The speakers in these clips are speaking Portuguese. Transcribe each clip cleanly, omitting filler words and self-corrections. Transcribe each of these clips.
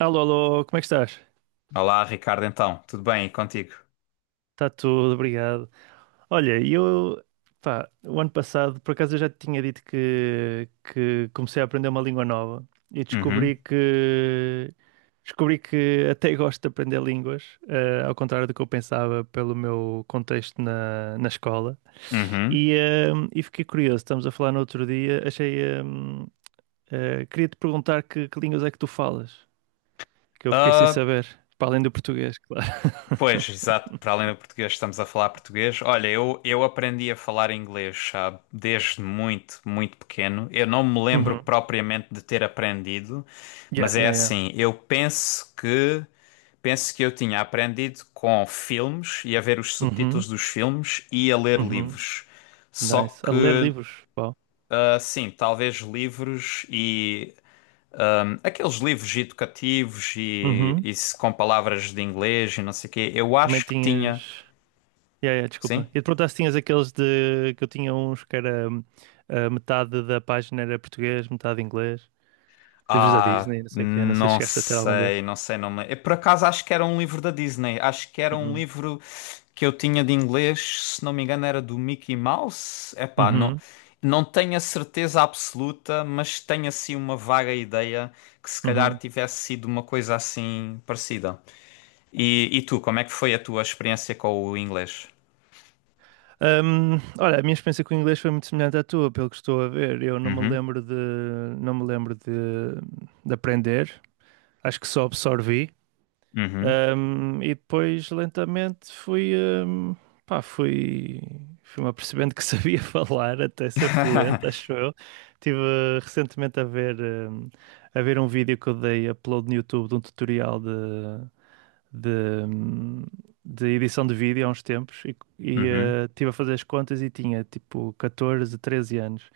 Alô, alô, como é que estás? Olá, Ricardo, então, tudo bem? E contigo? Está tudo, obrigado. Olha, eu, pá, o ano passado, por acaso eu já te tinha dito que comecei a aprender uma língua nova e Uhum, descobri que até gosto de aprender línguas, ao contrário do que eu pensava pelo meu contexto na escola. uhum. E fiquei curioso, estamos a falar no outro dia, queria-te perguntar que línguas é que tu falas, que eu fiquei sem Ah, saber, para além do português, claro. Pois, exato, para além do português, estamos a falar português. Olha, eu aprendi a falar inglês, sabe, desde muito, muito pequeno. Eu não me lembro Uhum. propriamente de ter aprendido, mas Yeah, é yeah, yeah. assim, eu penso que eu tinha aprendido com filmes e a ver os subtítulos Uhum, dos filmes e a ler uhum. livros. Só Nice. A ler que, livros. Uau. Sim, talvez livros e aqueles livros educativos e, Uhum. e se- com palavras de inglês e não sei o quê. Eu Também acho que tinha. tinhas. Yeah, yeah, Sim? desculpa. E de perguntar se tinhas aqueles de que eu tinha uns que era a metade da página era português, metade inglês. Livros da Ah, Disney, não sei o quê. Não sei se não chegaste a ter algum sei, desses. não sei, não me... Eu, por acaso, acho que era um livro da Disney. Acho que era um Uhum. livro que eu tinha de inglês, se não me engano, era do Mickey Mouse. Epá, não, Uhum. não tenho a certeza absoluta, mas tenho assim uma vaga ideia que se calhar Uhum. tivesse sido uma coisa assim parecida. E tu, como é que foi a tua experiência com o inglês? Olha, a minha experiência com o inglês foi muito semelhante à tua, pelo que estou a ver. Eu não me Uhum. lembro de, Não me lembro de aprender. Acho que só absorvi. Uhum. E depois lentamente um, pá, fui, fui-me apercebendo que sabia falar até ser fluente, acho eu. Estive recentemente a ver, a ver um vídeo que eu dei upload no YouTube de um tutorial de, um, de edição de vídeo há uns tempos e Uhum. Estive a fazer as contas e tinha tipo 14 13 anos.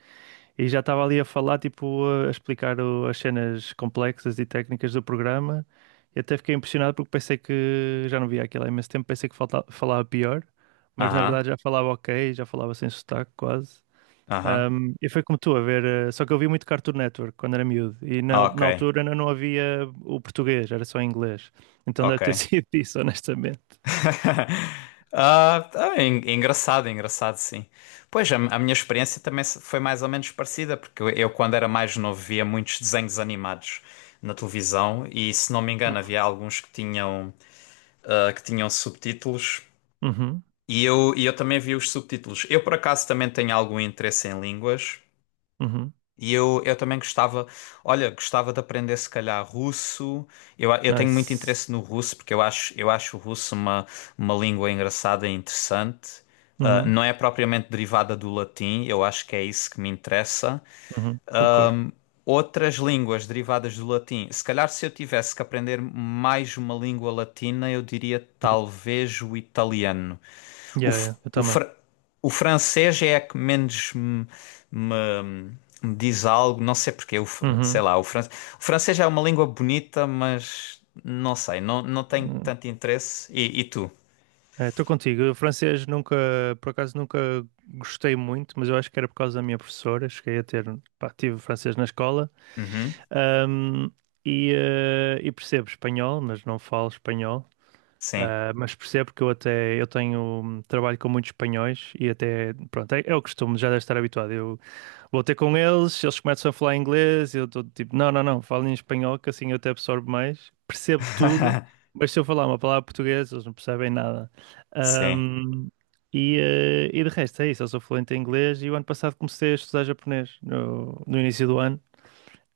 E já estava ali a falar, tipo, a explicar as cenas complexas e técnicas do programa. E até fiquei impressionado porque pensei que já não via aquilo há imenso tempo, pensei que falava pior, mas na verdade Aham. já falava ok, já falava sem sotaque quase. Aham. E foi como tu, a ver, só que eu vi muito Cartoon Network quando era miúdo e Ah, ok. na altura ainda não havia o português, era só inglês. Então deve Ok. ter sido isso, honestamente. É engraçado, é engraçado, sim. Pois, a minha experiência também foi mais ou menos parecida, porque eu, quando era mais novo, via muitos desenhos animados na televisão e, se não me engano, Uhum. havia alguns que tinham, que tinham subtítulos Uhum. e eu também vi os subtítulos. Eu, por acaso, também tenho algum interesse em línguas. Uhum. E eu também gostava, olha, gostava de aprender se calhar russo. Eu tenho muito Nice. interesse no russo porque eu acho o russo uma língua engraçada e interessante. Ah, Uhum. não é propriamente derivada do latim, eu acho que é isso que me interessa Uhum. Concordo. outras línguas derivadas do latim. Se calhar, se eu tivesse que aprender mais uma língua latina, eu diria Uhum. talvez o italiano. O, Yeah, f- yeah, eu o, também. fr- o francês é a que menos me- me diz algo, não sei porque, o f- sei Uhum. lá, o, fran- o francês é uma língua bonita, mas não sei, não, não tenho Hum. tanto interesse. E tu? É, estou contigo. Eu, francês nunca, por acaso nunca gostei muito, mas eu acho que era por causa da minha professora. Cheguei a ter, pá, tive francês na escola. Uhum, Ahm, e percebo espanhol, mas não falo espanhol. sim. Ah, mas percebo que eu até eu tenho trabalho com muitos espanhóis e até pronto, é o costume, já deve estar habituado. Vou ter com eles, eles começam a falar inglês, eu estou tipo, não, não, não, falem em espanhol, que assim eu até absorvo mais, percebo tudo, mas se eu falar uma palavra portuguesa, eles não percebem nada. Sim. Ahm, e de resto, é isso, eu sou fluente em inglês e o ano passado comecei a estudar japonês, no início do ano.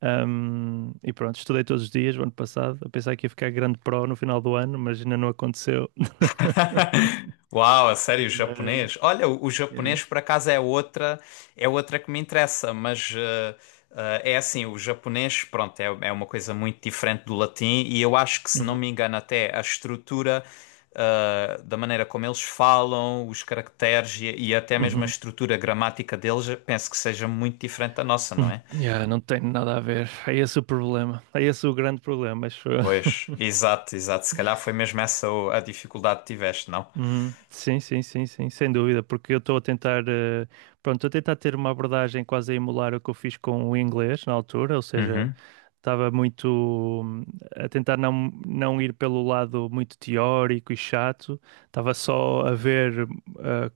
E pronto, estudei todos os dias, o ano passado, a pensar que ia ficar grande pro no final do ano, mas ainda não aconteceu. Uau, a sério, Mas japonês? Olha, o é. japonês por acaso é outra que me interessa, mas é assim, o japonês, pronto, é, é uma coisa muito diferente do latim e eu acho que, se não Uhum. me engano, até a estrutura da maneira como eles falam, os caracteres e até mesmo a Uhum. estrutura gramática deles, eu penso que seja muito diferente da nossa, não Uhum. é? Yeah, não tem nada a ver. É esse o problema. É esse o grande problema, acho eu. Pois, exato, exato. Se calhar foi mesmo essa a dificuldade que tiveste, não? Uhum. Sim, sim, sim, sim, sem dúvida, porque eu estou a tentar, pronto, estou a tentar ter uma abordagem quase a emular o que eu fiz com o inglês na altura, ou seja, Uhum, estava muito hum, a tentar não ir pelo lado muito teórico e chato, estava só a ver eh,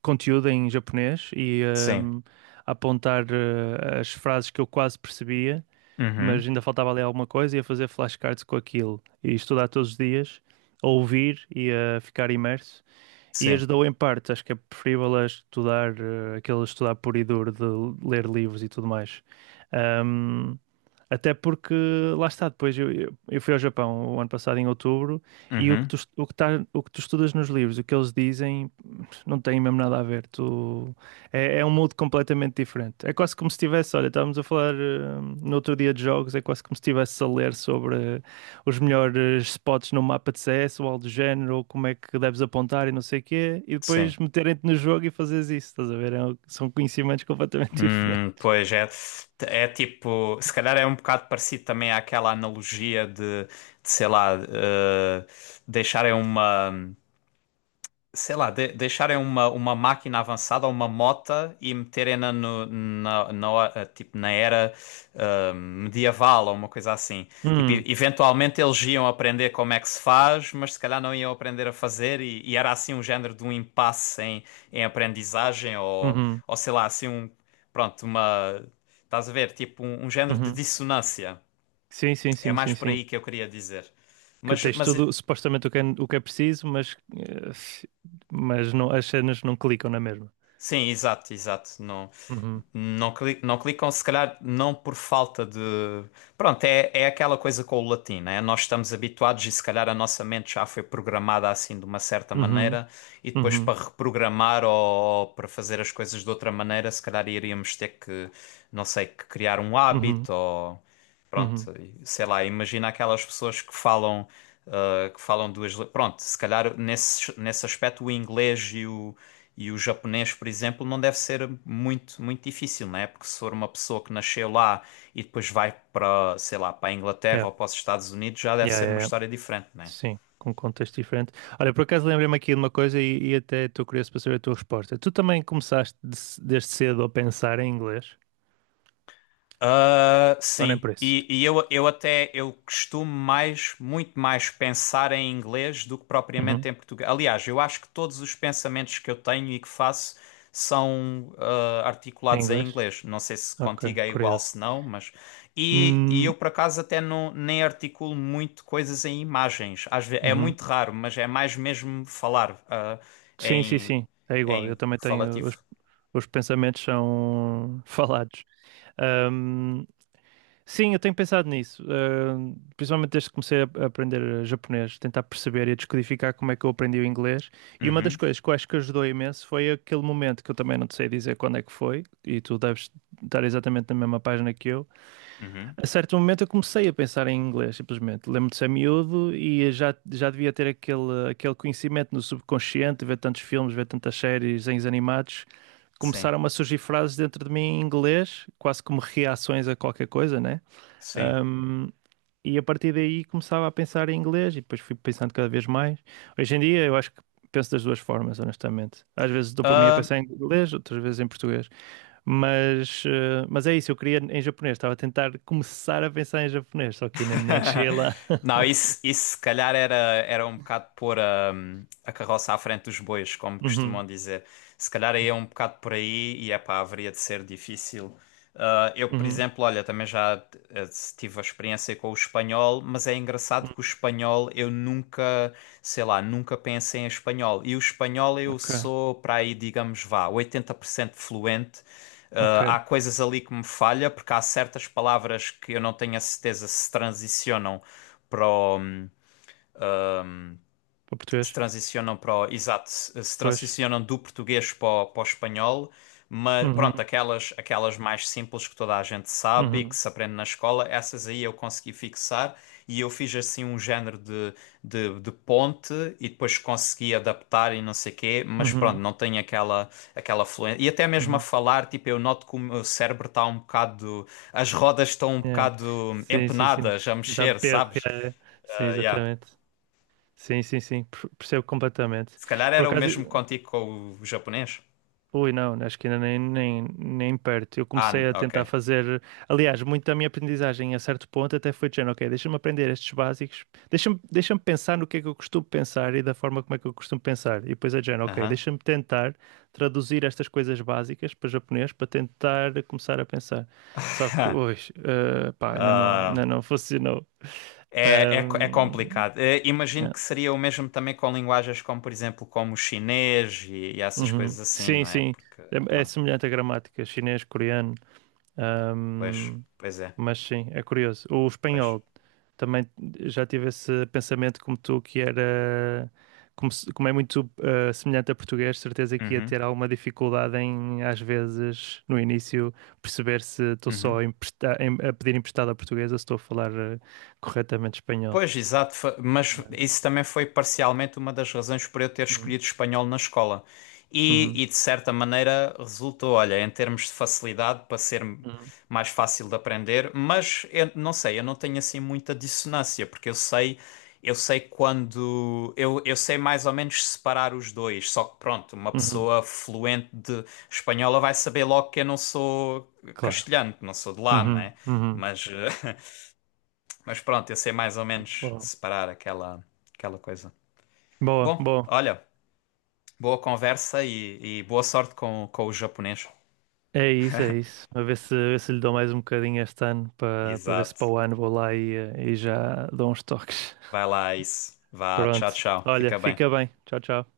conteúdo em japonês e sim. hum, a apontar as frases que eu quase percebia Uhum, mas ainda faltava ali alguma coisa, e a fazer flashcards com aquilo e estudar todos os dias, a ouvir e a ficar imerso. E sim. ajudou em parte, acho que é preferível a estudar, aquele estudar puro e duro de ler livros e tudo mais. Até porque lá está, depois eu fui ao Japão o ano passado em outubro e Uhum. O que tu estudas nos livros, o que eles dizem, não tem mesmo nada a ver. Tu, é um mundo completamente diferente. É quase como se estivesse, olha, estávamos a falar no outro dia de jogos, é quase como se estivesse a ler sobre os melhores spots no mapa de CS ou algo do género, ou como é que deves apontar e não sei o quê, e Sim. depois meterem-te no jogo e fazeres isso, estás a ver? São conhecimentos completamente diferentes. Pois é, é tipo, se calhar é um bocado parecido também àquela analogia de sei lá, deixarem uma. Sei lá, deixarem uma máquina avançada, uma mota e meterem-na tipo, na era medieval ou uma coisa assim. Tipo, Hum, eventualmente eles iam aprender como é que se faz, mas se calhar não iam aprender a fazer e era assim um género de um impasse em, em aprendizagem uhum, ou sei lá, assim um, pronto, uma, estás a ver, tipo um, um género de uhum. dissonância. Sim, sim, É sim, mais sim, por sim. aí que eu queria dizer. Que tens Mas tudo, supostamente o que é preciso, mas, mas não, as cenas não clicam na mesma. sim, exato, exato. Não, Uhum, não, não clicam, se calhar não por falta de. Pronto, é, é aquela coisa com o latim, né? Nós estamos habituados e se calhar a nossa mente já foi programada assim de uma certa uhum, maneira e depois uhum, para reprogramar ou para fazer as coisas de outra maneira, se calhar iríamos ter que, não sei, que criar um uhum, hábito ou. uhum. Pronto, sei lá, imagina aquelas pessoas que falam, que falam duas. Pronto, se calhar nesse, nesse aspecto o inglês e o japonês, por exemplo, não deve ser muito, muito difícil, né? Porque se for uma pessoa que nasceu lá e depois vai para, sei lá, para a Inglaterra Yeah, ou para os Estados Unidos, já deve yeah, ser yeah, uma yeah. história diferente, né? Sim, com um contexto diferente. Olha, por acaso lembrei-me aqui de uma coisa e até estou curioso para saber a tua resposta. Tu também começaste desde cedo a pensar em inglês? Ah, Ou nem sim, por isso? e eu costumo mais, muito mais pensar em inglês do que propriamente Uhum. em português. Aliás, eu acho que todos os pensamentos que eu tenho e que faço são Em articulados em inglês? inglês. Não sei se Ok, contigo é igual, curioso. se não, mas. E Hum, eu por acaso até não, nem articulo muito coisas em imagens. Às vezes, é uhum. muito raro, mas é mais mesmo falar Sim, sim, em, sim, é igual. Eu em também tenho. falativo. Os pensamentos são falados. Ahm, sim, eu tenho pensado nisso. Principalmente desde que comecei a aprender japonês, tentar perceber e descodificar como é que eu aprendi o inglês. E uma das Uhum, coisas que eu acho que ajudou imenso foi aquele momento que eu também não te sei dizer quando é que foi, e tu deves estar exatamente na mesma página que eu, uhum, a certo momento eu comecei a pensar em inglês, simplesmente. Lembro de ser miúdo e já devia ter aquele conhecimento no subconsciente, ver tantos filmes, ver tantas séries, desenhos animados. sim, Começaram a surgir frases dentro de mim em inglês, quase como reações a qualquer coisa, né? sim. Ahm, e a partir daí começava a pensar em inglês e depois fui pensando cada vez mais. Hoje em dia eu acho que penso das duas formas, honestamente. Às vezes dou por mim a Ah, pensar em inglês, outras vezes em português. Mas é isso, eu queria em japonês, estava a tentar começar a pensar em japonês, só que ainda nem cheguei lá. não, isso se calhar era, era um bocado pôr a carroça à frente dos bois, como Uhum, costumam dizer. Se calhar aí é um bocado por aí e é pá, haveria de ser difícil. Ah, eu, por uhum, exemplo, olha, também já eh, tive a experiência com o espanhol, mas é engraçado uhum, que o espanhol eu nunca, sei lá, nunca pensei em espanhol. E o espanhol eu ok, sou para aí, digamos, vá, 80% fluente. ok, Há coisas ali que me falha, porque há certas palavras que eu não tenho a certeza se transicionam para o, para se português, transicionam para o, exato, se se pois. transicionam do português para o, para o espanhol, mas pronto, Uhum, aquelas, aquelas mais simples que toda a gente sabe e que uhum, se aprende na escola, essas aí eu consegui fixar e eu fiz assim um género de, de ponte e depois consegui adaptar e não sei quê, mas pronto, uhum, não tenho aquela, aquela fluência. E até mesmo a uhum, falar, tipo, eu noto que o meu cérebro está um bocado, as rodas estão um yeah. bocado Sim, sim, sim, empenadas a dá mexer, perro, sabes? yeah, yeah. Sim, Ah, yeah. exatamente. Sim, sim, sim, percebo completamente. Se calhar Por era o acaso, mesmo contigo com o japonês? ui, não, acho que ainda nem perto. Eu Ah, comecei a ok. tentar fazer. Aliás, muito da minha aprendizagem a certo ponto até foi dizendo: ok, deixa-me aprender estes básicos, deixa-me pensar no que é que eu costumo pensar e da forma como é que eu costumo pensar. E depois é dizendo: ok, Aham. deixa-me tentar traduzir estas coisas básicas para japonês para tentar começar a pensar. Só que hoje, pá, Ah, ainda não funcionou. é, é Ahm, complicado. Eh, imagino que É. seria o mesmo também com linguagens como, por exemplo, como o chinês e essas Uhum. coisas assim, Sim, não é? sim, Porque, é, é pronto, semelhante à gramática chinês, coreano. pois, pois é, Mas sim, é curioso. O pois. espanhol também já tive esse pensamento como tu, que era como, como é muito semelhante a português, certeza que ia Uhum, ter alguma dificuldade em, às vezes, no início, perceber se estou uhum. só a pedir emprestado a português ou se estou a falar corretamente espanhol. Pois, exato, mas isso também foi parcialmente uma das razões por eu ter Uhum, escolhido espanhol na escola. Uhum, E, de certa maneira resultou, olha, em termos de facilidade para ser uhum, mais fácil de aprender, mas eu não sei, eu não tenho assim muita dissonância, porque eu sei quando eu sei mais ou menos separar os dois, só que pronto, uma uhum, pessoa fluente de espanhola vai saber logo que eu não sou claro. castelhano, que não sou de lá, não Uhum, é? uhum. Mas, eh, mas pronto, eu sei mais ou menos Boa, separar aquela, aquela coisa. boa, Bom, boa. olha, boa conversa e boa sorte com o japonês. É isso, é isso. A ver se lhe dou mais um bocadinho este ano para para ver se para Exato. o ano vou lá e, e já dou uns toques. Vai lá, isso. Vá, tchau, Pronto. tchau. Olha, Fica bem. fica bem. Tchau, tchau.